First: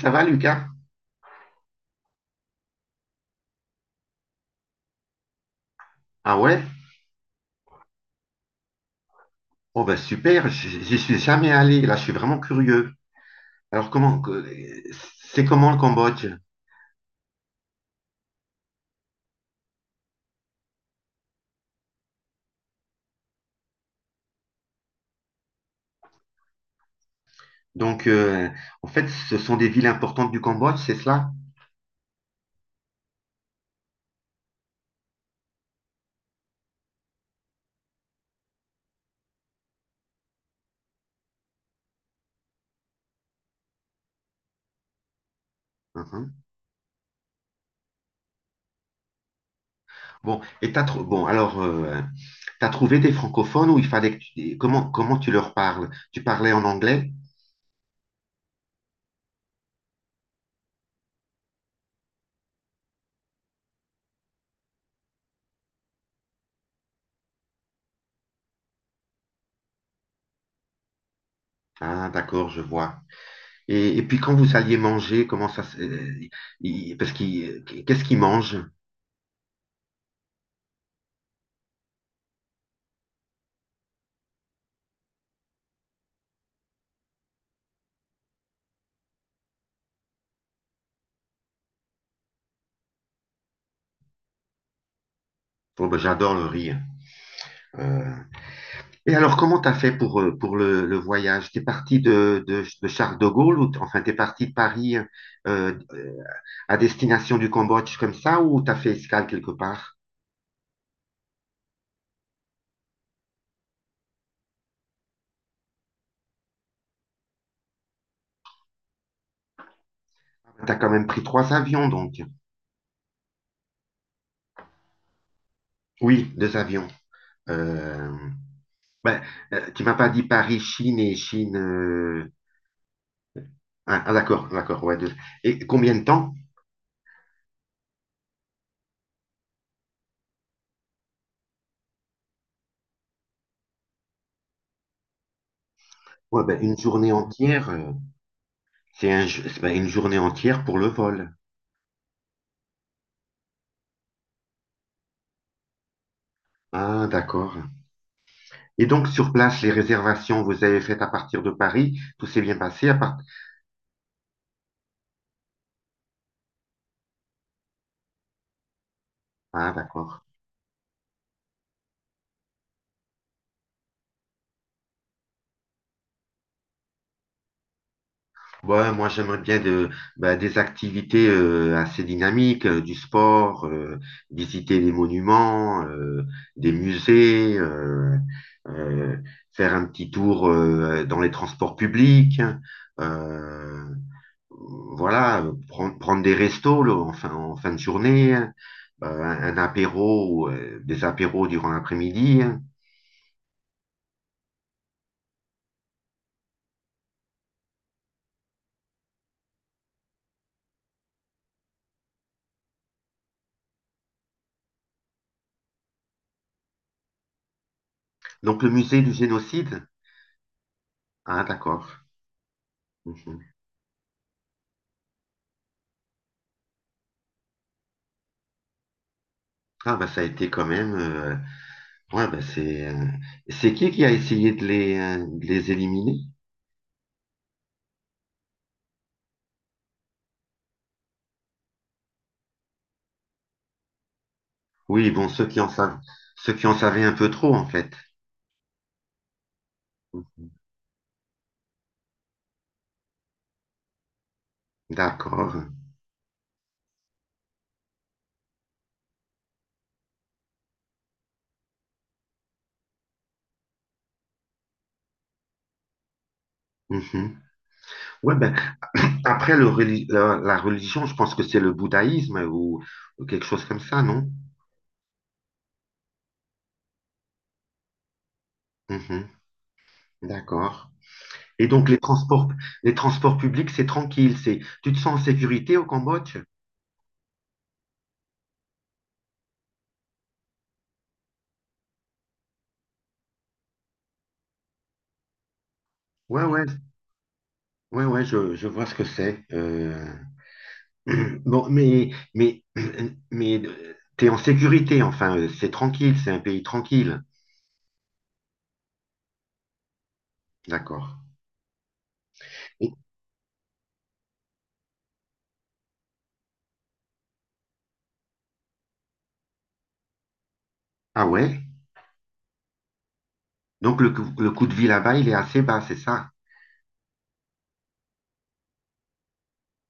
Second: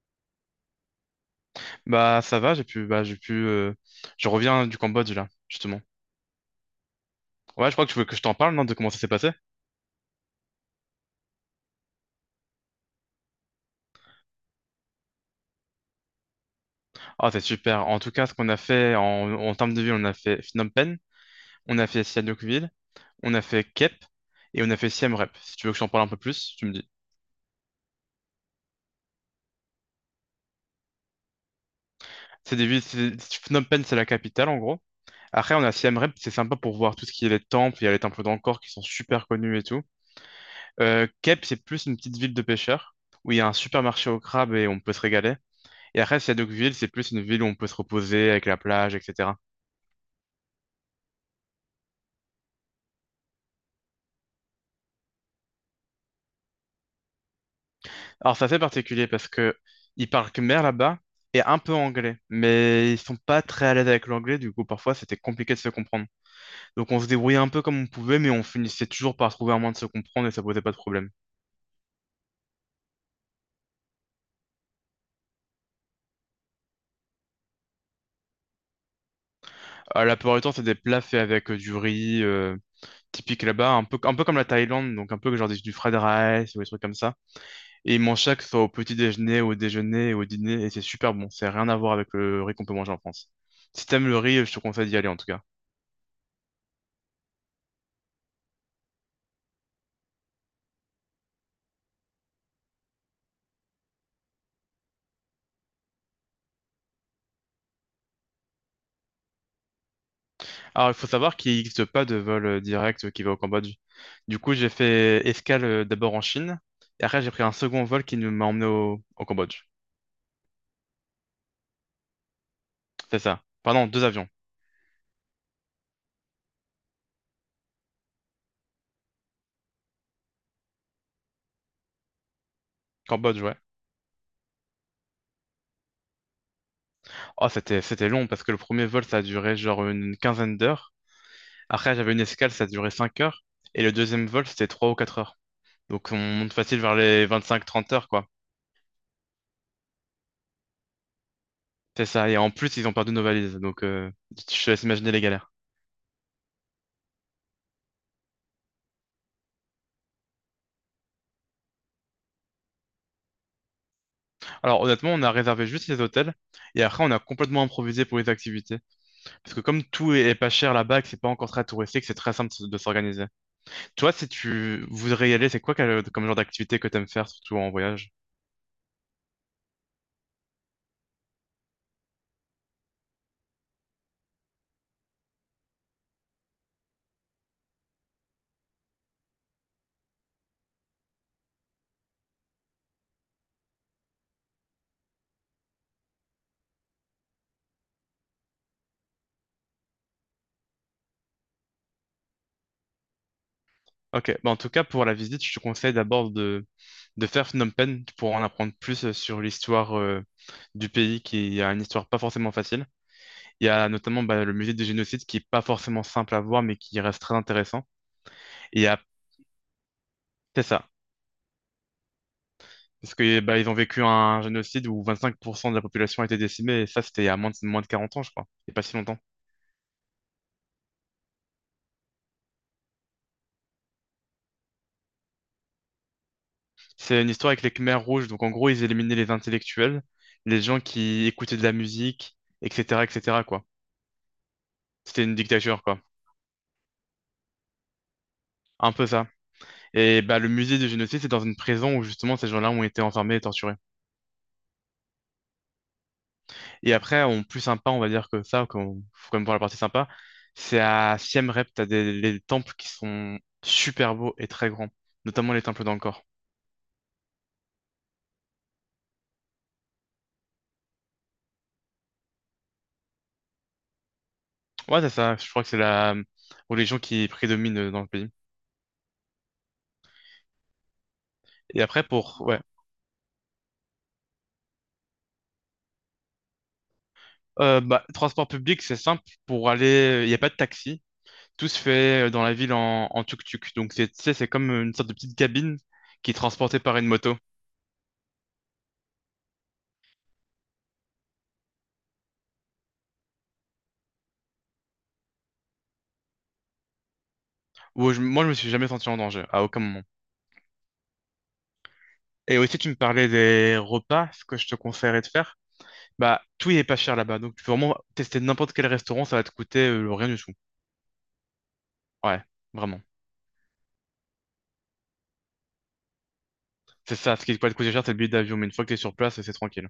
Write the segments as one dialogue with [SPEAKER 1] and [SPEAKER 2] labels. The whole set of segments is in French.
[SPEAKER 1] Ça va, Lucas?
[SPEAKER 2] Bah ça va, j'ai pu, bah j'ai pu, je reviens du Cambodge là, justement.
[SPEAKER 1] Ah ouais?
[SPEAKER 2] Ouais, je crois que tu veux que je t'en parle, non, de comment ça s'est passé?
[SPEAKER 1] Oh ben super, j'y suis jamais allé. Là, je suis vraiment curieux. Alors c'est comment le Cambodge?
[SPEAKER 2] Ah, c'est super. En tout cas, ce qu'on a fait en termes de ville, on a fait Phnom Penh, on a fait Sihanoukville, on a fait Kep et on a fait Siem Reap. Si tu veux que je t'en parle un peu plus, tu me dis.
[SPEAKER 1] Donc en fait, ce sont des villes importantes du Cambodge, c'est cela?
[SPEAKER 2] C'est des villes. Phnom Penh, c'est la capitale en gros. Après, on a Siem Reap, c'est sympa pour voir tout ce qui est les temples. Il y a les temples d'Angkor qui sont super connus et tout. Kep, c'est plus une petite ville de pêcheurs où il y a un supermarché au crabe et on peut se régaler. Et après, s'il y a
[SPEAKER 1] Mhm.
[SPEAKER 2] Deauville, c'est plus une ville où on peut se reposer avec la plage, etc.
[SPEAKER 1] Bon, et bon alors t'as trouvé des francophones où il fallait que comment tu leur parles? Tu parlais en anglais?
[SPEAKER 2] Alors, c'est assez particulier parce que ils parlent khmer là-bas et un peu anglais, mais ils sont pas très à l'aise avec l'anglais, du coup, parfois, c'était compliqué de se comprendre. Donc, on se débrouillait un peu comme on pouvait, mais on finissait toujours par trouver un moyen de se comprendre et ça posait pas de problème.
[SPEAKER 1] Ah, d'accord, je vois. Et puis quand vous alliez manger, comment ça se- il- parce qu'est-ce qu'ils mangent?
[SPEAKER 2] La plupart du temps, c'est des plats faits avec du riz, typique là-bas, un peu comme la Thaïlande, donc un peu genre du fried rice ou des trucs comme ça. Et ils mangent ça que ce soit au petit déjeuner, au dîner, et c'est super bon. C'est rien à voir avec le riz qu'on peut manger en France. Si t'aimes le riz, je te conseille d'y aller en tout cas.
[SPEAKER 1] Oh, ben, j'adore le riz, hein. Euh, Et alors, comment t'as fait pour le voyage? T'es parti de Charles de Gaulle ou enfin t'es parti de Paris, euh, à destination du Cambodge comme ça ou t'as fait escale quelque part?
[SPEAKER 2] Alors, il faut savoir qu'il n'existe pas de vol direct qui va au Cambodge. Du coup, j'ai fait escale d'abord en Chine, et après, j'ai pris un second vol qui nous m'a emmené au Cambodge.
[SPEAKER 1] T'as quand même pris trois avions donc.
[SPEAKER 2] C'est ça. Pardon, deux avions.
[SPEAKER 1] Oui, deux avions. Euh, ben, tu m'as pas dit Paris, Chine et Chine,
[SPEAKER 2] Cambodge, ouais.
[SPEAKER 1] Ah, ah, d'accord, d'accord, ouais. Deux. Et combien de temps?
[SPEAKER 2] Oh, c'était long parce que le premier vol, ça a duré genre une quinzaine d'heures. Après, j'avais une escale, ça a duré 5 heures. Et le deuxième vol, c'était 3 ou 4 heures. Donc, on
[SPEAKER 1] Ouais,
[SPEAKER 2] monte
[SPEAKER 1] ben, une
[SPEAKER 2] facile vers
[SPEAKER 1] journée
[SPEAKER 2] les vingt-cinq
[SPEAKER 1] entière.
[SPEAKER 2] trente heures, quoi.
[SPEAKER 1] C'est un, ju- c'est, ben, une journée entière pour le vol.
[SPEAKER 2] C'est ça, et en plus, ils ont perdu nos valises, donc je te laisse imaginer les galères.
[SPEAKER 1] Ah, d'accord. Et donc, sur place, les réservations, vous avez faites à partir de Paris, tout s'est bien passé à part.
[SPEAKER 2] Alors honnêtement, on a réservé juste les hôtels, et après, on a complètement improvisé pour les activités. Parce que
[SPEAKER 1] Ah,
[SPEAKER 2] comme tout
[SPEAKER 1] d'accord.
[SPEAKER 2] est pas cher là-bas, et que c'est pas encore très touristique, c'est très simple de s'organiser. Toi, si tu voudrais y aller, c'est quoi comme genre d'activité que t'aimes faire, surtout en voyage?
[SPEAKER 1] Ouais, moi, j'aimerais bien bah, des activités, assez dynamiques, du sport, visiter des monuments, des musées, euh, faire un petit tour, dans les transports publics, euh, voilà, prendre des restos là, en fin de journée, hein, un apéro, des apéros durant l'après-midi, hein.
[SPEAKER 2] Ok, bah en tout cas, pour la visite, je te conseille d'abord de faire Phnom Penh pour en apprendre plus sur l'histoire du pays, qui a une histoire pas forcément facile. Il y a notamment bah, le musée du génocide qui est pas forcément simple à voir, mais qui reste très intéressant.
[SPEAKER 1] Donc le
[SPEAKER 2] Et
[SPEAKER 1] musée
[SPEAKER 2] ap-
[SPEAKER 1] du génocide?
[SPEAKER 2] c'est ça.
[SPEAKER 1] Ah, d'accord.
[SPEAKER 2] Parce
[SPEAKER 1] Mhm.
[SPEAKER 2] que bah, ils ont vécu un génocide où 25% de la population a été décimée, et ça, c'était il y a moins de 40 ans, je crois. C'est pas si longtemps.
[SPEAKER 1] Ah, bah ça a été quand même. Ouais, bah c'est. C'est qui a essayé de les éliminer?
[SPEAKER 2] C'est une histoire avec les Khmers rouges. Donc, en gros, ils éliminaient les intellectuels, les gens qui écoutaient de la musique, etc., etc., quoi.
[SPEAKER 1] Oui,
[SPEAKER 2] C'était
[SPEAKER 1] bon,
[SPEAKER 2] une dictature, quoi.
[SPEAKER 1] ceux qui en savaient un peu trop, en fait.
[SPEAKER 2] Un peu ça. Et bah,
[SPEAKER 1] Mhm.
[SPEAKER 2] le musée du génocide, c'est dans une prison où justement ces gens-là ont été enfermés et torturés.
[SPEAKER 1] D'accord.
[SPEAKER 2] Et après, en plus sympa, on va dire que ça, qu'on faut quand même voir la partie sympa, c'est à Siem Reap, t'as des les temples qui sont super beaux et très grands, notamment les temples d'Angkor.
[SPEAKER 1] Mhm. Ouais, ben après la religion, je pense que c'est le bouddhaïsme, ou quelque chose comme ça, non?
[SPEAKER 2] Ouais, c'est ça. Je crois que c'est la religion qui prédomine dans le pays.
[SPEAKER 1] Mhm. D'accord. Et
[SPEAKER 2] Et
[SPEAKER 1] donc
[SPEAKER 2] après, pour... Ouais.
[SPEAKER 1] les transports publics, c'est tranquille, c'est tu te sens en sécurité au Cambodge?
[SPEAKER 2] Bah, transport public, c'est simple. Pour aller... Il n'y a pas de taxi. Tout se fait dans la ville en tuk-tuk. Donc, tu sais, c'est comme une sorte de petite cabine qui est
[SPEAKER 1] Ouais, ouais.
[SPEAKER 2] transportée par une moto.
[SPEAKER 1] Ouais, ouais, je vois ce que c'est. Bon, mais t'es en sécurité, enfin, c'est tranquille, c'est un pays tranquille.
[SPEAKER 2] Où moi, je me suis jamais senti en danger, à aucun moment.
[SPEAKER 1] D'accord.
[SPEAKER 2] Et aussi, tu
[SPEAKER 1] Et-
[SPEAKER 2] me parlais des repas, ce que je te conseillerais de faire. Bah, tout n'est pas cher là-bas. Donc, tu peux vraiment tester n'importe quel restaurant, ça va te coûter rien du tout.
[SPEAKER 1] Ah, ouais?
[SPEAKER 2] Ouais, vraiment.
[SPEAKER 1] Donc le coût de vie là-bas, il est assez bas, c'est ça?
[SPEAKER 2] C'est ça, ce qui va te coûter cher, c'est le billet d'avion. Mais une fois que tu es sur place, c'est tranquille.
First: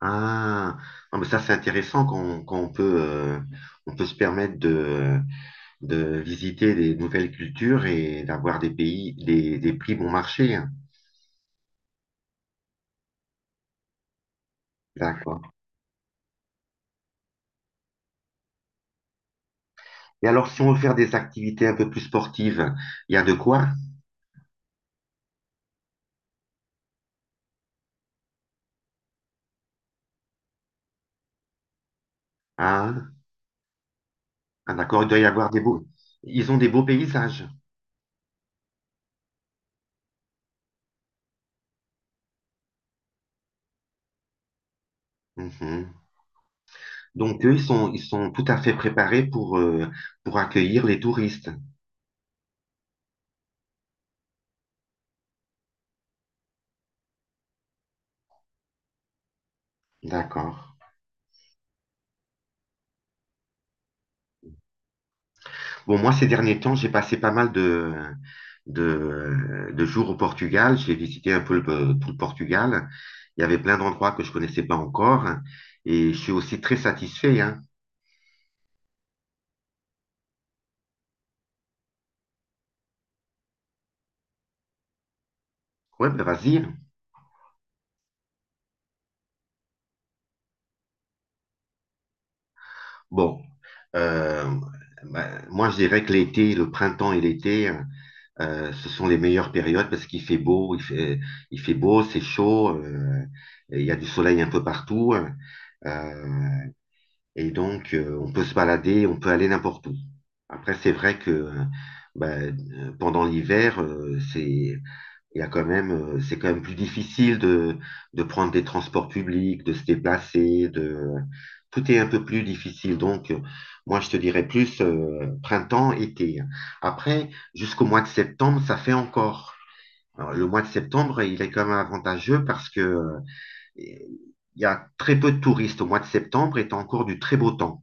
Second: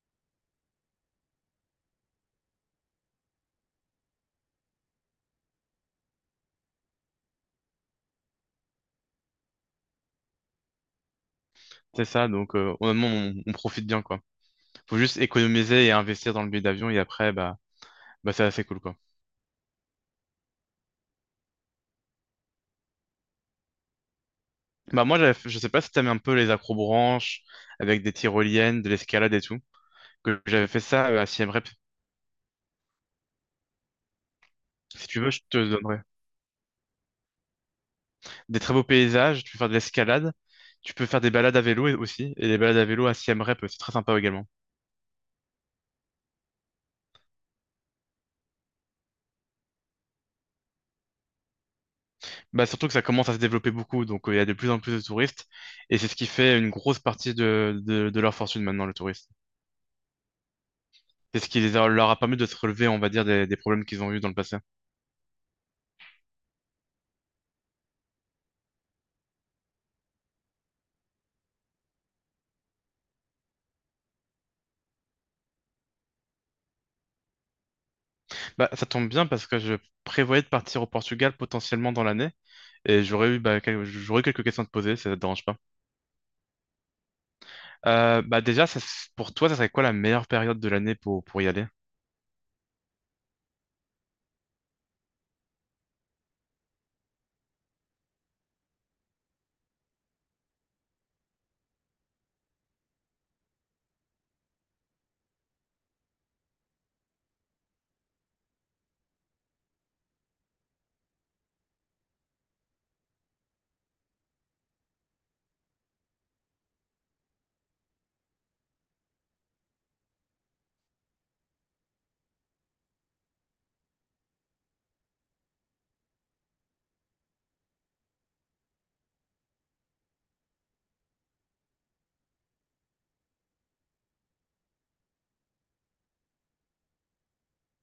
[SPEAKER 1] Ah, non, mais ça, c'est intéressant qu'on peut, on peut se permettre de visiter des nouvelles cultures et d'avoir des pays, des prix bon marché, hein.
[SPEAKER 2] C'est ça, donc honnêtement, on profite bien, quoi. Faut juste
[SPEAKER 1] D'accord.
[SPEAKER 2] économiser et investir dans le billet d'avion, et après, bah c'est assez cool, quoi.
[SPEAKER 1] Et alors, si on veut faire des activités un peu plus sportives, il y a de quoi?
[SPEAKER 2] Bah moi, je sais pas si t'aimes un peu les acrobranches, avec des tyroliennes, de l'escalade et tout, que j'avais fait ça à Siem Reap.
[SPEAKER 1] Ah, ah, d'accord,
[SPEAKER 2] Si
[SPEAKER 1] il doit
[SPEAKER 2] tu
[SPEAKER 1] y
[SPEAKER 2] veux, je
[SPEAKER 1] avoir
[SPEAKER 2] te
[SPEAKER 1] des beaux.
[SPEAKER 2] donnerai
[SPEAKER 1] Ils ont des beaux paysages.
[SPEAKER 2] des très beaux paysages, tu peux faire de l'escalade, tu peux faire des balades à vélo aussi, et les balades à vélo à Siem Reap, c'est très sympa également.
[SPEAKER 1] Mhm. Donc, eux, ils sont tout à fait préparés pour accueillir les touristes.
[SPEAKER 2] Bah surtout que ça commence à se développer beaucoup, donc il y a de plus en plus de touristes, et c'est ce qui fait une grosse partie de leur fortune maintenant, le tourisme.
[SPEAKER 1] D'accord.
[SPEAKER 2] C'est ce qui leur a permis de se relever, on va dire, des problèmes qu'ils ont eu dans le passé.
[SPEAKER 1] Bon, moi, ces derniers temps, j'ai passé pas mal de jours au Portugal. J'ai visité un peu tout le Portugal. Il y avait plein d'endroits que je connaissais pas encore. Et je suis aussi très satisfait, hein.
[SPEAKER 2] Bah, ça tombe bien parce que je prévoyais de partir au Portugal potentiellement dans l'année et j'aurais quelques questions à te poser, ça te dérange pas.
[SPEAKER 1] Ouais, ben vas-y.
[SPEAKER 2] Bah déjà, pour toi, ça serait quoi la meilleure période de l'année pour y aller?
[SPEAKER 1] Bon, euh, bah, moi, je dirais que l'été, le printemps et l'été. Ce sont les meilleures périodes parce qu'il fait beau, il fait beau, c'est chaud, et il y a du soleil un peu partout. euh, et donc, on peut se balader, on peut aller n'importe où. Après, c'est vrai que bah, pendant l'hiver, c'est il y a quand même, c'est quand même plus difficile de prendre des transports publics, de se déplacer, tout est un peu plus difficile. Donc, moi, je te dirais plus, printemps, été. Après, jusqu'au mois de septembre, ça fait encore. Alors, le mois de septembre, il est quand même avantageux parce que il y a très peu de touristes au mois de septembre et t'as encore du très beau temps.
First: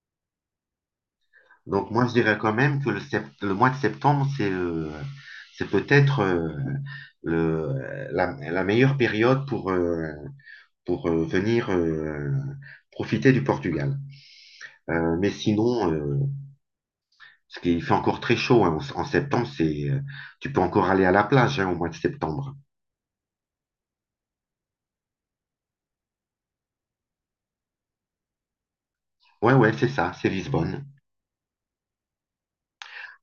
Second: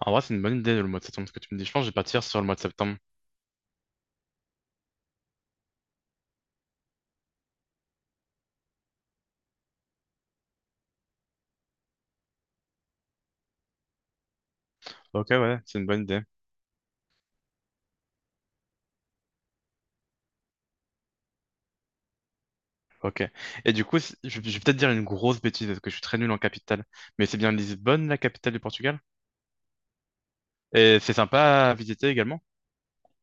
[SPEAKER 2] En vrai, c'est une bonne idée le mois de septembre, ce que tu me dis. Je pense que
[SPEAKER 1] Donc
[SPEAKER 2] je vais
[SPEAKER 1] moi, je
[SPEAKER 2] partir
[SPEAKER 1] dirais
[SPEAKER 2] sur le
[SPEAKER 1] quand
[SPEAKER 2] mois de
[SPEAKER 1] même que
[SPEAKER 2] septembre.
[SPEAKER 1] le mois de septembre, c'est, peut-être, la meilleure période pour venir profiter du Portugal. Euh,
[SPEAKER 2] Ok,
[SPEAKER 1] mais
[SPEAKER 2] ouais, c'est une
[SPEAKER 1] sinon,
[SPEAKER 2] bonne idée.
[SPEAKER 1] ce qui fait encore très chaud, hein, en septembre, c'est, tu peux encore aller à la plage, hein, au mois de septembre.
[SPEAKER 2] Ok. Et du coup, je vais peut-être dire une grosse bêtise parce que je suis très nul en capitale. Mais c'est bien Lisbonne, la capitale du Portugal?
[SPEAKER 1] Ouais, ouais, c'est ça, c'est Lisbonne.
[SPEAKER 2] Et c'est sympa à visiter également.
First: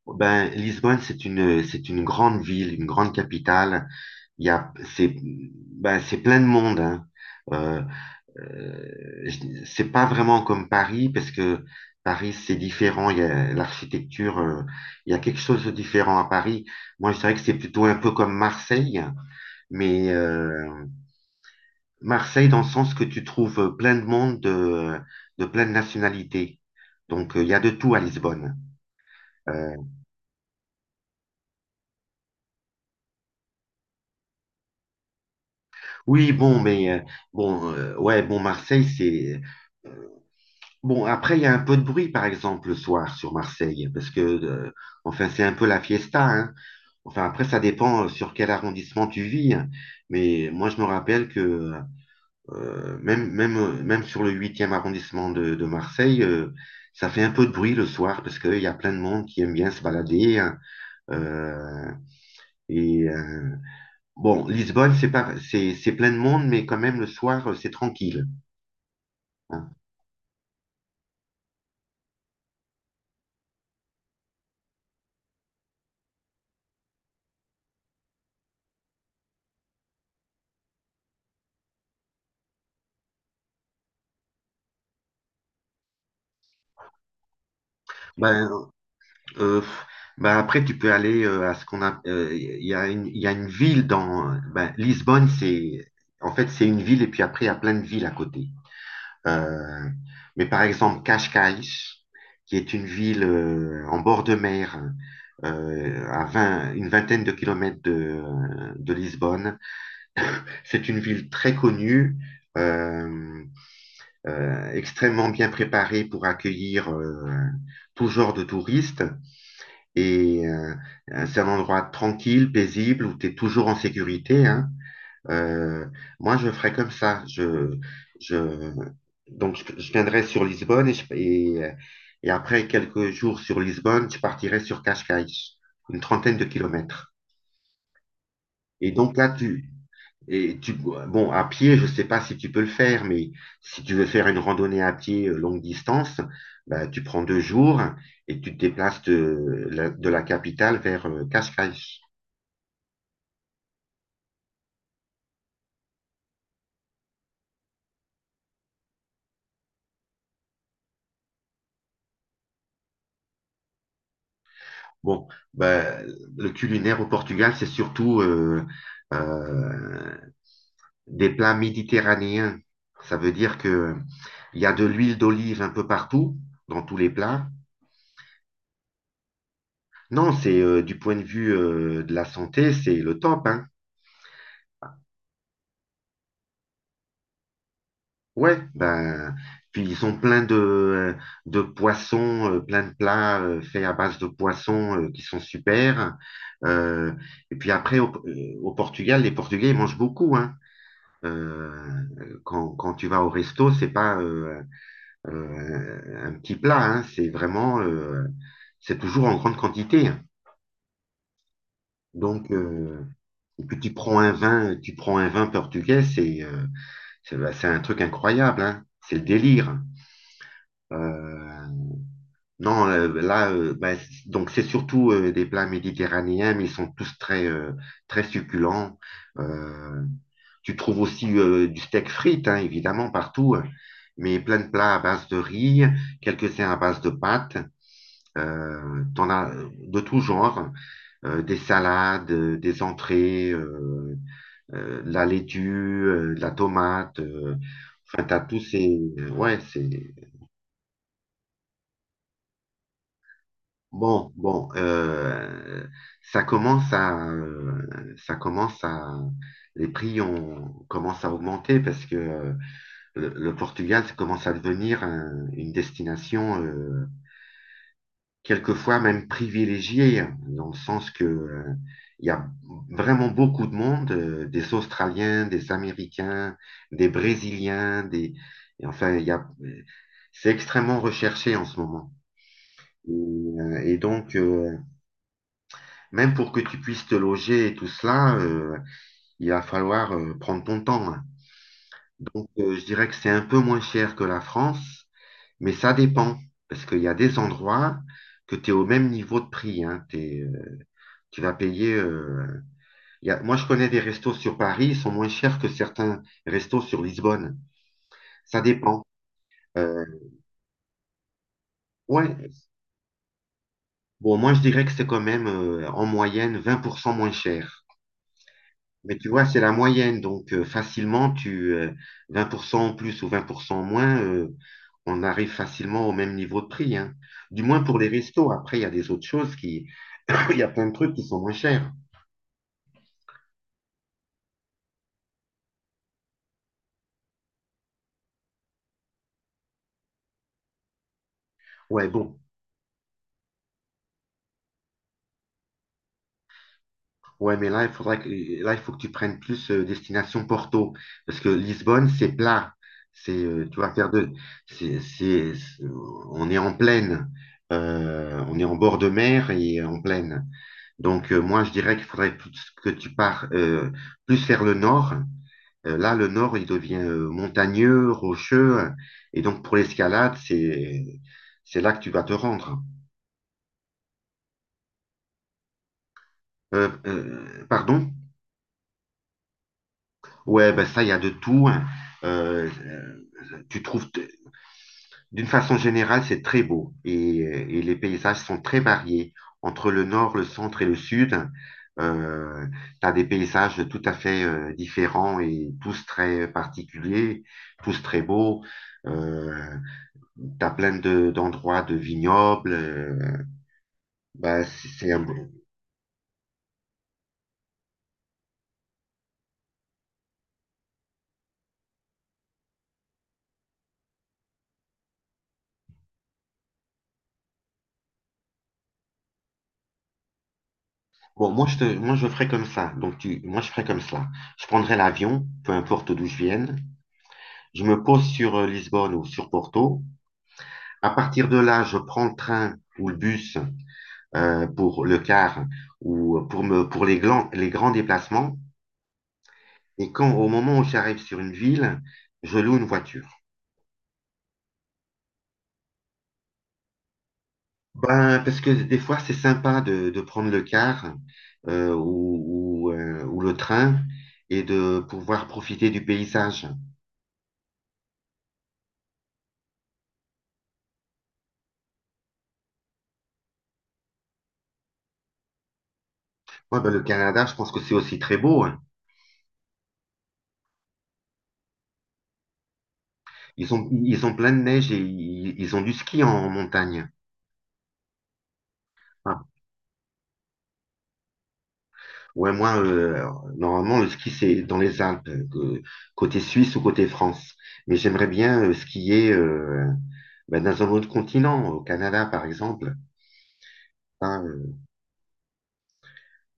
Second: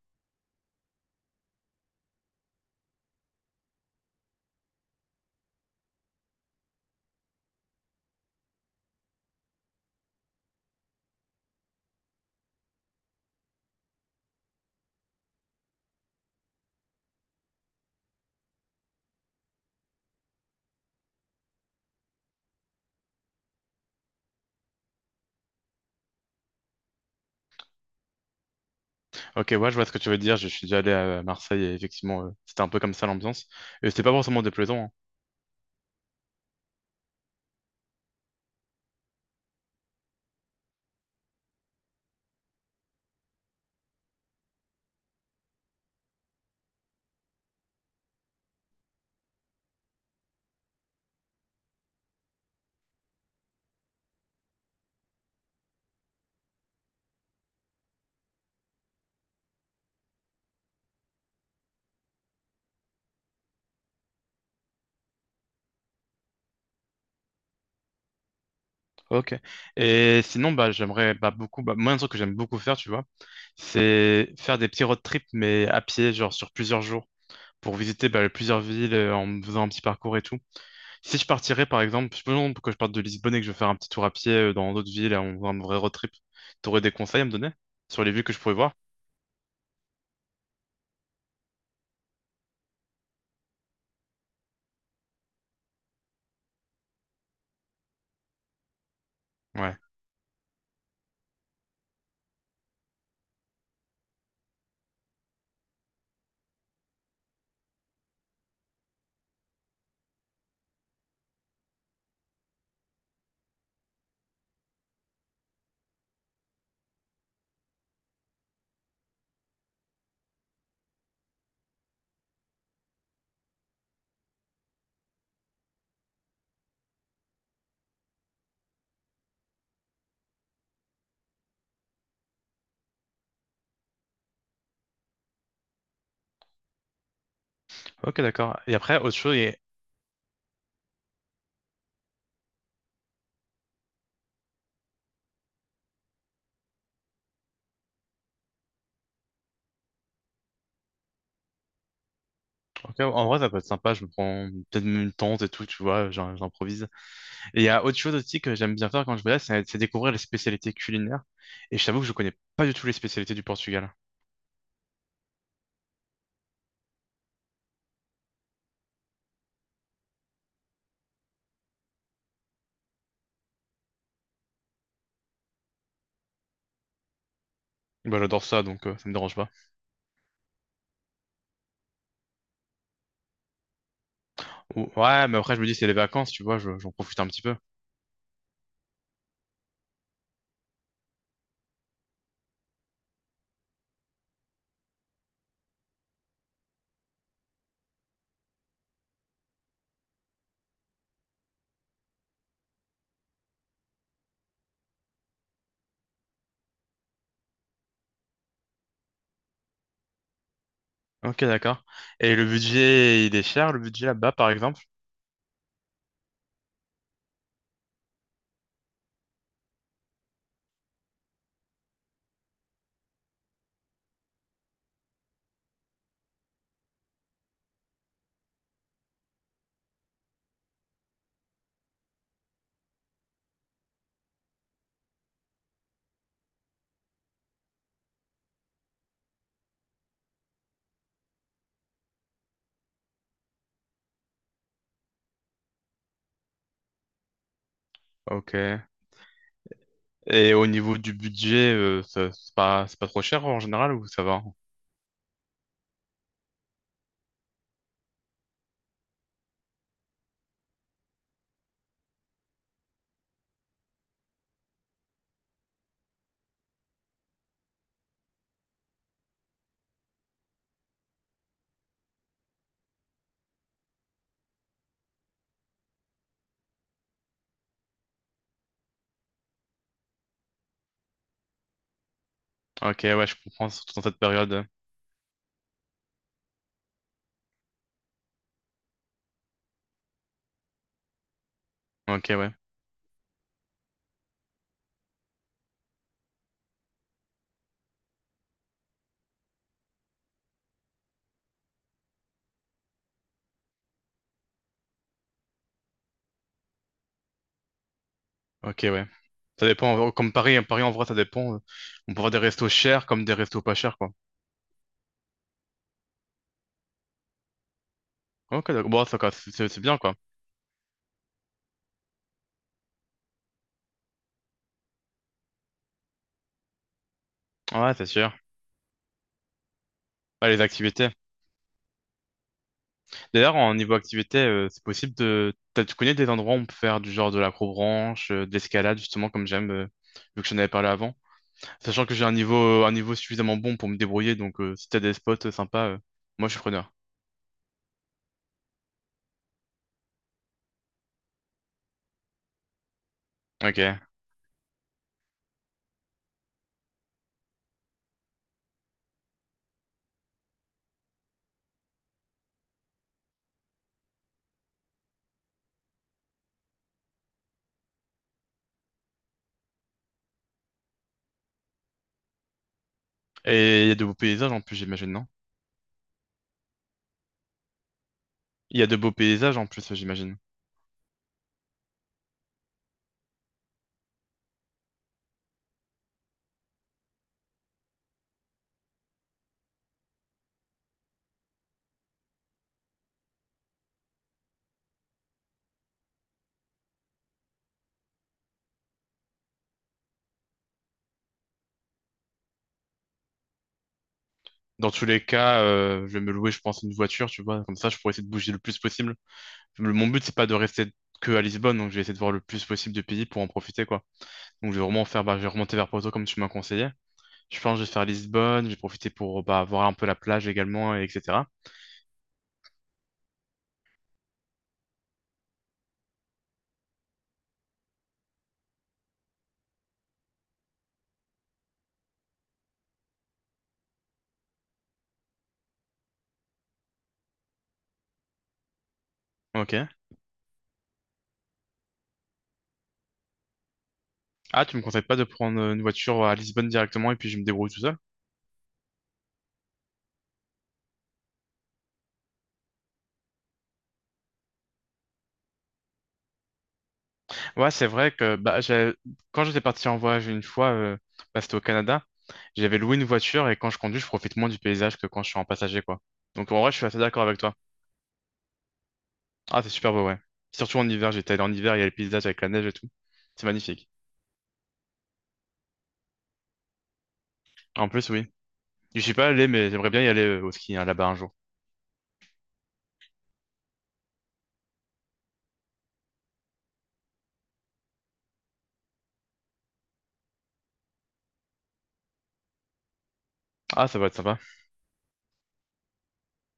[SPEAKER 1] Ben, Lisbonne, c'est une grande ville, une grande capitale. Il y a, c'est, ben, c'est plein de monde, hein. Euh, c'est pas vraiment comme Paris, parce que Paris, c'est différent. Il y a l'architecture, il y a quelque chose de différent à Paris. Moi, je dirais que c'est plutôt un peu comme Marseille, mais Marseille dans le sens que tu trouves plein de monde de plein de nationalités. Donc, il y a de tout à Lisbonne.
[SPEAKER 2] Ok, ouais,
[SPEAKER 1] Euh,
[SPEAKER 2] je vois ce que tu veux dire. Je suis déjà allé à Marseille et effectivement, c'était un peu comme ça l'ambiance. Et c'était pas forcément déplaisant, hein.
[SPEAKER 1] oui, bon, mais bon, ouais, bon, Marseille, c'est bon. Après, il y a un peu de bruit, par exemple, le soir sur Marseille, parce que enfin, c'est un peu la fiesta, hein. Enfin, après, ça dépend, sur quel arrondissement tu vis, hein. Mais moi, je me rappelle que même sur le huitième arrondissement de Marseille, ça fait un peu de bruit le soir parce qu'il y a plein de monde qui aime bien se balader, hein. Euh, et euh, bon, Lisbonne, c'est pas, c'est plein de monde, mais quand même, le soir, c'est tranquille,
[SPEAKER 2] Ok.
[SPEAKER 1] hein.
[SPEAKER 2] Et sinon, bah, j'aimerais bah, beaucoup. Bah, moi, un truc que j'aime beaucoup faire, tu vois, c'est faire des petits road trips, mais à pied, genre sur plusieurs jours, pour visiter bah, plusieurs villes en faisant un petit parcours et tout. Si je partirais, par exemple, je me demande pourquoi je parte de Lisbonne et que je vais faire un petit tour à pied dans d'autres villes, un vrai road trip, t'aurais des conseils à me donner sur les villes que je
[SPEAKER 1] Ben,
[SPEAKER 2] pourrais voir?
[SPEAKER 1] Euh, bah après, tu peux aller, à ce qu'on a. Il y a une ville dans. Ben, Lisbonne, c'est. En fait, c'est une ville, et puis après, il y a plein de villes à côté.
[SPEAKER 2] Ouais.
[SPEAKER 1] Euh, mais par exemple, Cascais, qui est une ville, en bord de mer, à 20 une vingtaine de kilomètres de Lisbonne, c'est une ville très connue. euh, Extrêmement bien préparée pour accueillir, tout genre de touristes. Et c'est un endroit tranquille, paisible, où tu es toujours en sécurité, hein. Euh, Moi, je ferais comme ça. Je, donc, je viendrais sur Lisbonne et après quelques jours sur Lisbonne, je partirais sur Cascais, une trentaine de kilomètres.
[SPEAKER 2] Ok, d'accord. Et
[SPEAKER 1] Et
[SPEAKER 2] après, autre
[SPEAKER 1] donc là,
[SPEAKER 2] chose,
[SPEAKER 1] tu, bon, à pied, je sais pas si tu peux le faire, mais si tu veux faire une randonnée à pied, longue distance, bah, tu prends deux jours et tu te déplaces de la capitale vers, Cascais.
[SPEAKER 2] ok, en vrai, ça peut être sympa, je me prends peut-être même une tente et tout, tu vois, j'improvise. Et il y a autre chose aussi que j'aime bien faire quand je voyage, c'est découvrir les spécialités culinaires. Et je t'avoue que je connais pas du tout les spécialités du Portugal.
[SPEAKER 1] Bon, ben, le culinaire au Portugal, c'est surtout, euh, des plats méditerranéens. Ça veut dire que il y a de l'huile d'olive un peu partout, dans tous les plats.
[SPEAKER 2] Bah, j'adore ça, donc ça me dérange pas.
[SPEAKER 1] Non, c'est, du point de vue, de la santé, c'est le top, hein.
[SPEAKER 2] Ouais, mais après, je me dis, c'est les vacances, tu vois, j'en profite un petit peu.
[SPEAKER 1] Ouais, ben, puis ils ont plein de poissons, plein de plats, faits à base de poissons, qui sont super. Euh, et puis après, au Portugal, les Portugais, ils mangent beaucoup, hein. Quand tu vas au resto, c'est pas, un petit plat, hein, c'est vraiment, c'est toujours en grande quantité.
[SPEAKER 2] Ok, d'accord. Et le
[SPEAKER 1] Donc,
[SPEAKER 2] budget, il est
[SPEAKER 1] et
[SPEAKER 2] cher,
[SPEAKER 1] puis
[SPEAKER 2] le
[SPEAKER 1] tu
[SPEAKER 2] budget
[SPEAKER 1] prends un
[SPEAKER 2] là-bas, par
[SPEAKER 1] vin,
[SPEAKER 2] exemple?
[SPEAKER 1] tu prends un vin portugais, c'est bah, c'est un truc incroyable, hein, c'est le délire. Euh, non, là, bah, donc c'est surtout, des plats méditerranéens, mais ils sont tous très, très succulents. Euh, Tu trouves aussi, du steak frites, hein, évidemment, partout, hein, mais plein de plats à base de riz, quelques-uns à base de pâtes. T'en as, de tout genre, des salades, des entrées, de la laitue, de la tomate. Enfin, t'as tous
[SPEAKER 2] Ok.
[SPEAKER 1] ces. Ouais, c'est.
[SPEAKER 2] Et au niveau du budget, c'est pas trop cher en général ou ça
[SPEAKER 1] Bon,
[SPEAKER 2] va?
[SPEAKER 1] bon, euh, ça commence à. Ça commence à. Les prix commencent à augmenter parce que le Portugal ça commence à devenir, une destination, quelquefois même privilégiée, hein, dans le sens que, il y a vraiment beaucoup de monde, des Australiens, des Américains, des Brésiliens, des et enfin il y a, c'est extrêmement recherché en ce moment.
[SPEAKER 2] Ok,
[SPEAKER 1] Et,
[SPEAKER 2] ouais, je comprends,
[SPEAKER 1] euh,
[SPEAKER 2] surtout
[SPEAKER 1] et
[SPEAKER 2] dans cette
[SPEAKER 1] donc,
[SPEAKER 2] période.
[SPEAKER 1] même pour que tu puisses te loger et tout cela, il va falloir, prendre ton temps, hein.
[SPEAKER 2] Ok,
[SPEAKER 1] Donc,
[SPEAKER 2] ouais.
[SPEAKER 1] je dirais que c'est un peu moins cher que la France, mais ça dépend, parce qu'il y a des endroits que tu es au même niveau de prix, hein. Tu vas payer. Moi, je connais des restos sur Paris, ils sont moins chers que certains restos sur Lisbonne. Ça
[SPEAKER 2] Ok,
[SPEAKER 1] dépend.
[SPEAKER 2] ouais. Ça
[SPEAKER 1] Euh,
[SPEAKER 2] dépend, comme Paris, hein, Paris en vrai, ça dépend. On peut
[SPEAKER 1] ouais,
[SPEAKER 2] avoir des restos chers comme des restos pas chers, quoi.
[SPEAKER 1] bon, moi, je dirais que c'est quand même, en moyenne 20% moins cher.
[SPEAKER 2] Ok, d'accord. Bon,
[SPEAKER 1] Mais
[SPEAKER 2] ça,
[SPEAKER 1] tu
[SPEAKER 2] quoi,
[SPEAKER 1] vois,
[SPEAKER 2] c'est
[SPEAKER 1] c'est
[SPEAKER 2] c'est-
[SPEAKER 1] la
[SPEAKER 2] c'est bien, quoi.
[SPEAKER 1] moyenne, donc, facilement, tu 20% en plus ou 20% en moins, on arrive facilement au même niveau de prix, hein. Du moins
[SPEAKER 2] Ouais,
[SPEAKER 1] pour
[SPEAKER 2] c'est
[SPEAKER 1] les
[SPEAKER 2] sûr.
[SPEAKER 1] restos. Après, il y a des autres choses qui,
[SPEAKER 2] Ouais,
[SPEAKER 1] il
[SPEAKER 2] les
[SPEAKER 1] y a plein de
[SPEAKER 2] activités.
[SPEAKER 1] trucs qui sont moins chers.
[SPEAKER 2] D'ailleurs, en niveau activité, c'est possible de. T'as- tu connais des endroits où on peut faire du genre de l'acrobranche, de l'escalade, justement, comme j'aime, vu que j'en avais parlé avant? Sachant
[SPEAKER 1] Ouais,
[SPEAKER 2] que j'ai un
[SPEAKER 1] bon.
[SPEAKER 2] niveau, un niveau suffisamment bon pour me débrouiller, donc si t'as des spots sympas, moi je suis preneur.
[SPEAKER 1] Ouais, mais là, là, il faut que tu prennes plus destination Porto, parce que Lisbonne, c'est plat. C'est, tu vas
[SPEAKER 2] Ok.
[SPEAKER 1] faire de, c'est- On est en plaine. On est en bord de mer et en plaine. Donc, moi, je dirais qu'il faudrait que tu pars plus vers le nord. Là, le nord, il devient montagneux, rocheux. Et donc, pour l'escalade, c'est là que tu vas te rendre.
[SPEAKER 2] Et il y a de beaux paysages en plus, j'imagine, non?
[SPEAKER 1] Pardon?
[SPEAKER 2] Il y a de beaux paysages en plus, j'imagine.
[SPEAKER 1] Ouais, ben ça, il y a de tout, hein. Euh, euh, tu trouves, t- D'une façon générale, c'est très beau, et les paysages sont très variés. Entre le nord, le centre et le sud, euh, tu as des paysages tout à fait différents et tous très particuliers, tous très beaux. Euh, Tu as d'endroits de vignobles. Bah, c'est
[SPEAKER 2] Dans tous
[SPEAKER 1] c'est un...
[SPEAKER 2] les
[SPEAKER 1] bon,
[SPEAKER 2] cas, je vais me louer, je pense, une voiture, tu vois, comme ça je pourrais essayer de bouger le plus possible. Mon but, c'est pas de rester que à Lisbonne, donc je vais essayer de voir le plus possible de pays pour en profiter, quoi. Donc je vais vraiment faire, bah, je vais remonter vers Porto comme tu m'as conseillé. Je pense que je vais faire Lisbonne, je vais profiter pour bah, voir un peu la plage également, et etc.
[SPEAKER 1] Bon, moi, je ferais comme ça. Moi, je ferais comme cela. Je prendrais l'avion, peu importe d'où je vienne. Je me pose sur Lisbonne ou sur Porto. À partir de là, je prends le train ou le bus pour le car ou pour les grands déplacements.
[SPEAKER 2] Ok.
[SPEAKER 1] Et quand Au moment où j'arrive sur une ville, je loue une voiture.
[SPEAKER 2] Ah, tu me conseilles pas de prendre une voiture à Lisbonne directement et puis je me débrouille tout seul?
[SPEAKER 1] Ben, parce que des fois, c'est sympa de prendre le car ou le train et de pouvoir profiter du paysage.
[SPEAKER 2] Ouais, c'est vrai que bah, quand j'étais parti en voyage une fois, bah, c'était au Canada, j'avais loué une voiture et quand je conduis, je profite moins du paysage que quand je suis en passager, quoi. Donc en vrai, je
[SPEAKER 1] Moi,
[SPEAKER 2] suis
[SPEAKER 1] ben,
[SPEAKER 2] assez
[SPEAKER 1] le
[SPEAKER 2] d'accord avec
[SPEAKER 1] Canada,
[SPEAKER 2] toi.
[SPEAKER 1] je pense que c'est aussi très beau, hein.
[SPEAKER 2] Ah, c'est super beau, ouais. Surtout en hiver, j'étais allé en hiver, il y a le paysage avec la neige et tout. C'est magnifique.
[SPEAKER 1] Ils ont plein de neige, et ils ont du ski en montagne.
[SPEAKER 2] En plus, oui. Je suis pas
[SPEAKER 1] Ah,
[SPEAKER 2] allé, mais j'aimerais bien y aller au ski hein, là-bas un jour.
[SPEAKER 1] ouais, moi, alors, normalement, le ski, c'est dans les Alpes, côté Suisse ou côté France. Mais j'aimerais bien skier, ben, dans un autre continent, au Canada, par exemple.
[SPEAKER 2] Ah, ça va être
[SPEAKER 1] Ça,
[SPEAKER 2] sympa.
[SPEAKER 1] euh,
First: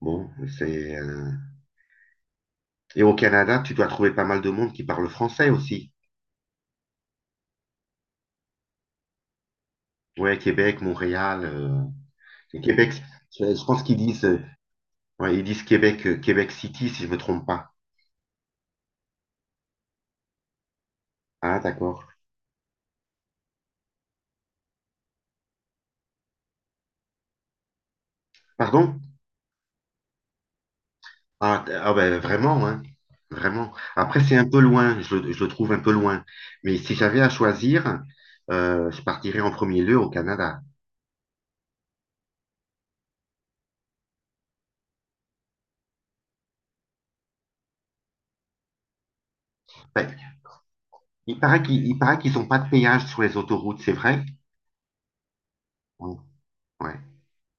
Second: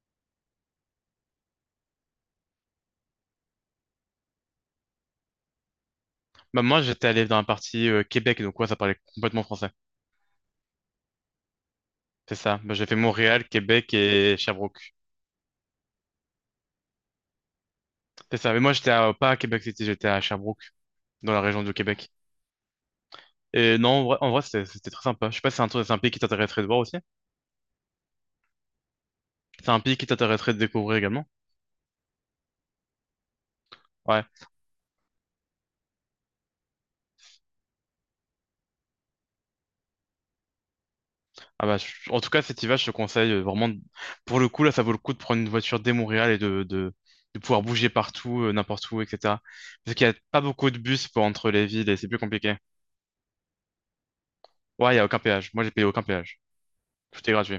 [SPEAKER 1] bon, c'est, euh, Et au Canada, tu dois trouver pas mal de monde qui parle français aussi.
[SPEAKER 2] Bah, moi, j'étais allé dans la partie Québec, donc ouais, ça parlait complètement français.
[SPEAKER 1] Ouais, Québec, Montréal. euh,
[SPEAKER 2] C'est
[SPEAKER 1] et
[SPEAKER 2] ça. Bah, j'ai
[SPEAKER 1] Québec,
[SPEAKER 2] fait Montréal,
[SPEAKER 1] je pense
[SPEAKER 2] Québec
[SPEAKER 1] qu'ils disent,
[SPEAKER 2] et Sherbrooke.
[SPEAKER 1] ouais, ils disent Québec, Québec City, si je me trompe pas.
[SPEAKER 2] C'est ça, mais moi pas à Québec City, j'étais à Sherbrooke, dans la
[SPEAKER 1] Ah,
[SPEAKER 2] région du
[SPEAKER 1] d'accord.
[SPEAKER 2] Québec. Et non, en vrai, c'était très sympa. Je sais pas si c'est c'est un pays qui t'intéresserait de voir aussi.
[SPEAKER 1] Pardon?
[SPEAKER 2] C'est un pays qui t'intéresserait de découvrir également.
[SPEAKER 1] Ah, ah ben, vraiment, hein. Vraiment. Après,
[SPEAKER 2] Ouais.
[SPEAKER 1] c'est un peu loin, je le trouve un peu loin. Mais si j'avais à choisir, je partirais en premier lieu au Canada.
[SPEAKER 2] Ah bah, en tout cas, cet hiver, je te conseille vraiment. Pour le coup, là, ça vaut le coup de prendre une voiture dès Montréal et de pouvoir bouger partout, n'importe où, etc. Parce qu'il y a
[SPEAKER 1] Ben,
[SPEAKER 2] pas beaucoup de bus pour entre les villes
[SPEAKER 1] il
[SPEAKER 2] et c'est
[SPEAKER 1] paraît
[SPEAKER 2] plus
[SPEAKER 1] qu'ils n'ont
[SPEAKER 2] compliqué.
[SPEAKER 1] pas de péage sur les autoroutes, c'est vrai?
[SPEAKER 2] Ouais, il y a aucun péage. Moi, j'ai payé aucun
[SPEAKER 1] Oui.
[SPEAKER 2] péage.
[SPEAKER 1] Ouais,
[SPEAKER 2] Tout est gratuit.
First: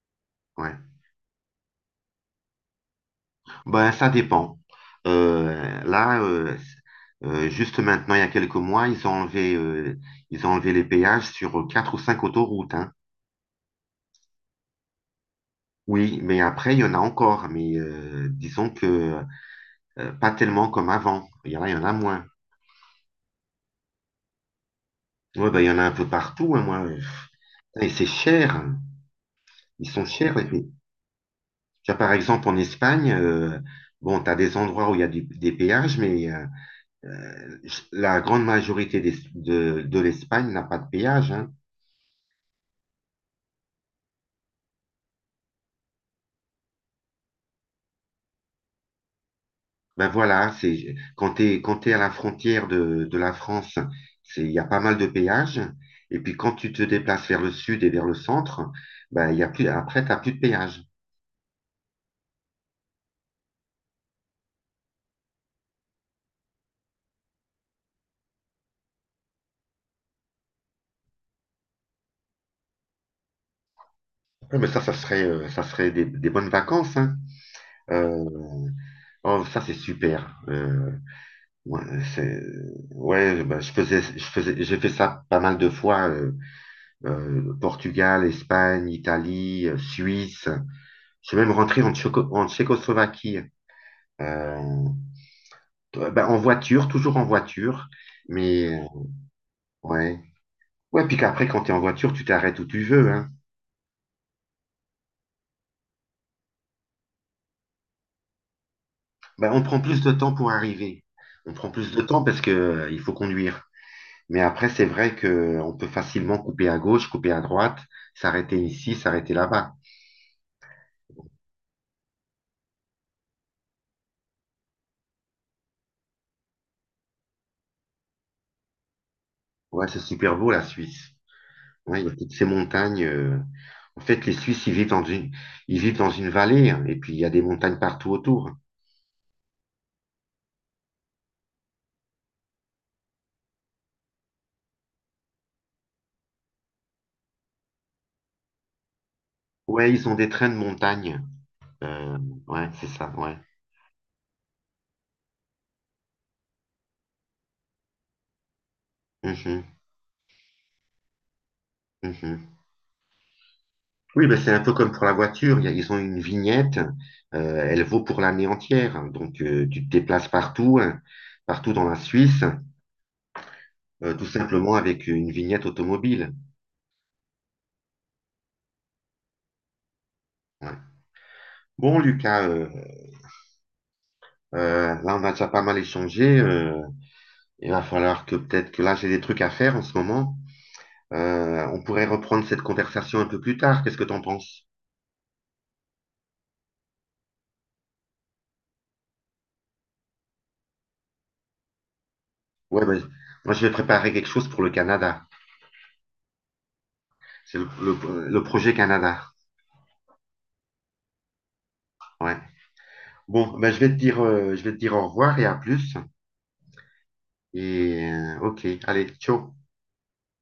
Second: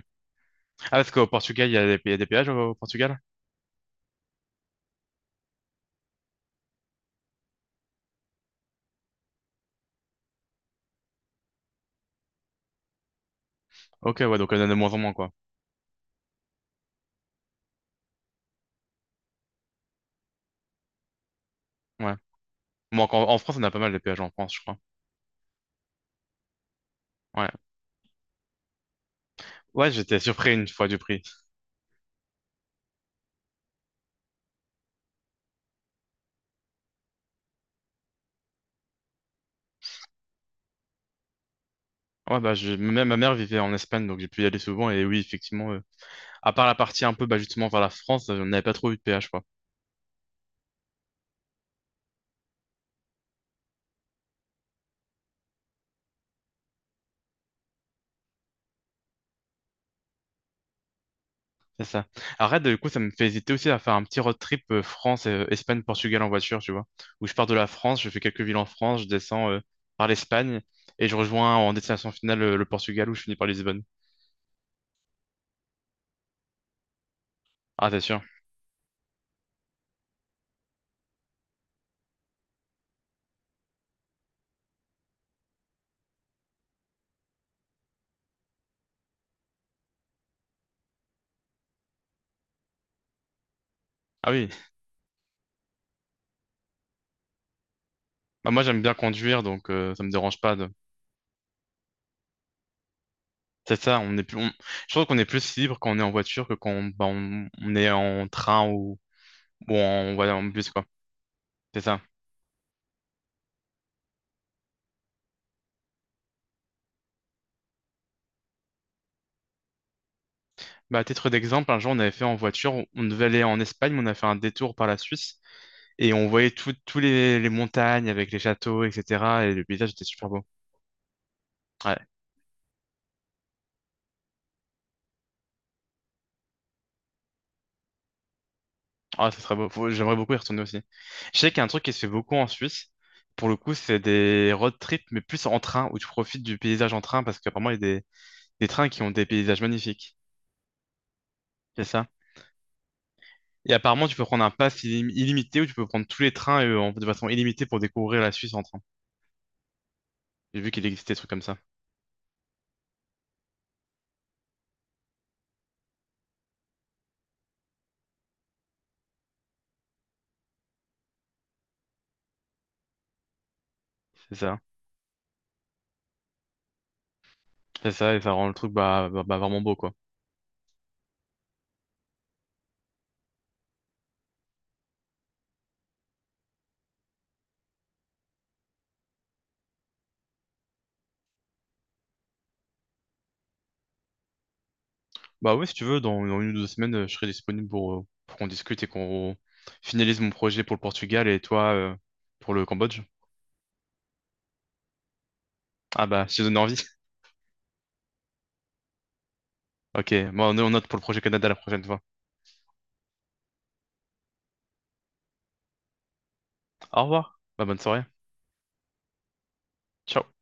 [SPEAKER 1] ouais.
[SPEAKER 2] Ah, parce qu'au Portugal, il y a il y a des péages au Portugal?
[SPEAKER 1] Ben, ça dépend. Euh, là, euh, juste maintenant, il y a quelques mois, ils ont enlevé les péages sur quatre ou cinq autoroutes, hein.
[SPEAKER 2] Ok, ouais, donc il y en a de moins en moins, quoi.
[SPEAKER 1] Oui, mais après, il y en a encore. Mais disons que pas tellement comme avant. Il y en a
[SPEAKER 2] Ouais.
[SPEAKER 1] moins.
[SPEAKER 2] Bon, en France, on a pas mal de péages en France, je crois.
[SPEAKER 1] Ouais, bah, il y en a un peu partout, hein, moi.
[SPEAKER 2] Ouais,
[SPEAKER 1] Putain, et c'est cher, hein. Ils
[SPEAKER 2] ouais,
[SPEAKER 1] sont
[SPEAKER 2] j'étais
[SPEAKER 1] chers, les
[SPEAKER 2] surpris une
[SPEAKER 1] pays.
[SPEAKER 2] fois du prix.
[SPEAKER 1] Tu vois, par exemple, en Espagne, bon, tu as des endroits où il y a des péages, mais euh, la grande majorité de l'Espagne n'a pas de péage, hein.
[SPEAKER 2] Ouais, bah, je... ma mère vivait en Espagne, donc j'ai pu y aller souvent. Et oui, effectivement, à part la partie un peu bah, justement vers la France, on n'avait pas trop eu de péage, quoi.
[SPEAKER 1] Ben voilà, c'est, quand t'es à la frontière de la France, c'est, il y a pas mal de péages. Et puis quand tu te déplaces vers le sud et vers le centre, ben, il y a plus, après, tu plus de péage.
[SPEAKER 2] C'est ça. Arrête, du coup, ça me fait hésiter aussi à faire un petit road trip France, Espagne, Portugal en voiture, tu vois. Où je pars de la France, je fais quelques villes en France, je descends par l'Espagne et je rejoins en destination finale le Portugal où je finis par Lisbonne.
[SPEAKER 1] Ouais, mais ça, ça serait des bonnes vacances, hein.
[SPEAKER 2] Ah, c'est sûr.
[SPEAKER 1] Euh, Oh, ça c'est super. Ouais, c'est, ouais, bah, j'ai fait ça pas mal de fois. Portugal, Espagne, Italie, Suisse. Je suis même rentré en, en Tchécoslovaquie.
[SPEAKER 2] Ah oui.
[SPEAKER 1] Euh, Bah, en voiture, toujours en voiture.
[SPEAKER 2] Bah, moi,
[SPEAKER 1] Mais
[SPEAKER 2] j'aime bien conduire, donc ça me
[SPEAKER 1] ouais,
[SPEAKER 2] dérange pas. De.
[SPEAKER 1] ouais. Puis qu'après, quand t'es en voiture, tu t'arrêtes où tu veux, hein.
[SPEAKER 2] C'est ça, on est plus, on- je trouve qu'on est plus libre quand on est en voiture que quand on, bah, on est en train ou,
[SPEAKER 1] Bah, on
[SPEAKER 2] ou
[SPEAKER 1] prend plus de
[SPEAKER 2] en,
[SPEAKER 1] temps
[SPEAKER 2] voilà, en
[SPEAKER 1] pour
[SPEAKER 2] bus, quoi.
[SPEAKER 1] arriver. On prend
[SPEAKER 2] C'est
[SPEAKER 1] plus de
[SPEAKER 2] ça.
[SPEAKER 1] temps parce que il faut conduire. Mais après, c'est vrai que on peut facilement couper à gauche, couper à droite, s'arrêter ici, s'arrêter là-bas.
[SPEAKER 2] Bah, à titre d'exemple, un jour, on avait fait en voiture, on devait aller en Espagne, mais on a fait un détour par la Suisse et on voyait toutes tous les montagnes avec les châteaux, etc. Et le
[SPEAKER 1] Ouais,
[SPEAKER 2] paysage
[SPEAKER 1] c'est
[SPEAKER 2] était super
[SPEAKER 1] super
[SPEAKER 2] beau.
[SPEAKER 1] beau, la Suisse. Ouais, il
[SPEAKER 2] Ouais,
[SPEAKER 1] y a toutes ces montagnes. En fait, les Suisses, ils vivent dans une vallée, hein, et puis il y a des montagnes partout autour.
[SPEAKER 2] ah, ça serait beau. J'aimerais beaucoup y retourner aussi. Je sais qu'il y a un truc qui se fait beaucoup en Suisse. Pour le coup, c'est des road trips, mais plus en train, où tu profites du paysage en train, parce qu'apparemment, il y a des trains qui ont des paysages
[SPEAKER 1] Ouais, ils ont
[SPEAKER 2] magnifiques.
[SPEAKER 1] des trains de montagne.
[SPEAKER 2] C'est ça?
[SPEAKER 1] Euh, ouais, c'est ça, ouais.
[SPEAKER 2] Et apparemment, tu peux prendre un illimité ou tu peux prendre tous les trains de façon illimitée pour découvrir la Suisse en train.
[SPEAKER 1] Mhm,
[SPEAKER 2] J'ai vu qu'il existait des trucs comme ça.
[SPEAKER 1] mhm. Oui, mais c'est un peu comme pour la voiture. Ils ont une vignette, elle vaut pour l'année entière, hein. Donc, tu te déplaces partout, hein, partout dans la Suisse, tout
[SPEAKER 2] C'est ça.
[SPEAKER 1] simplement avec une vignette automobile.
[SPEAKER 2] C'est ça, et ça rend le truc vraiment beau, quoi.
[SPEAKER 1] Ouais. Bon, Lucas, là, on a déjà pas mal échangé. Il va falloir que peut-être que là, j'ai des trucs à faire en ce moment. On pourrait reprendre cette conversation un peu plus tard. Qu'est-ce que t'en penses?
[SPEAKER 2] Bah ouais, si tu veux, dans une ou deux semaines, je serai disponible pour qu'on discute et qu'on finalise mon projet pour le Portugal et toi pour le
[SPEAKER 1] Ouais, ben,
[SPEAKER 2] Cambodge.
[SPEAKER 1] moi, je vais préparer quelque chose pour le Canada.
[SPEAKER 2] Ah bah, je te donne envie.
[SPEAKER 1] C'est le projet Canada.
[SPEAKER 2] Ok, bon, on note pour le projet Canada la prochaine fois.
[SPEAKER 1] Ouais. Bon, ben, je vais te dire au revoir et à plus.
[SPEAKER 2] Au revoir. Bah, bonne soirée.
[SPEAKER 1] Et ok, allez, ciao.
[SPEAKER 2] Ciao.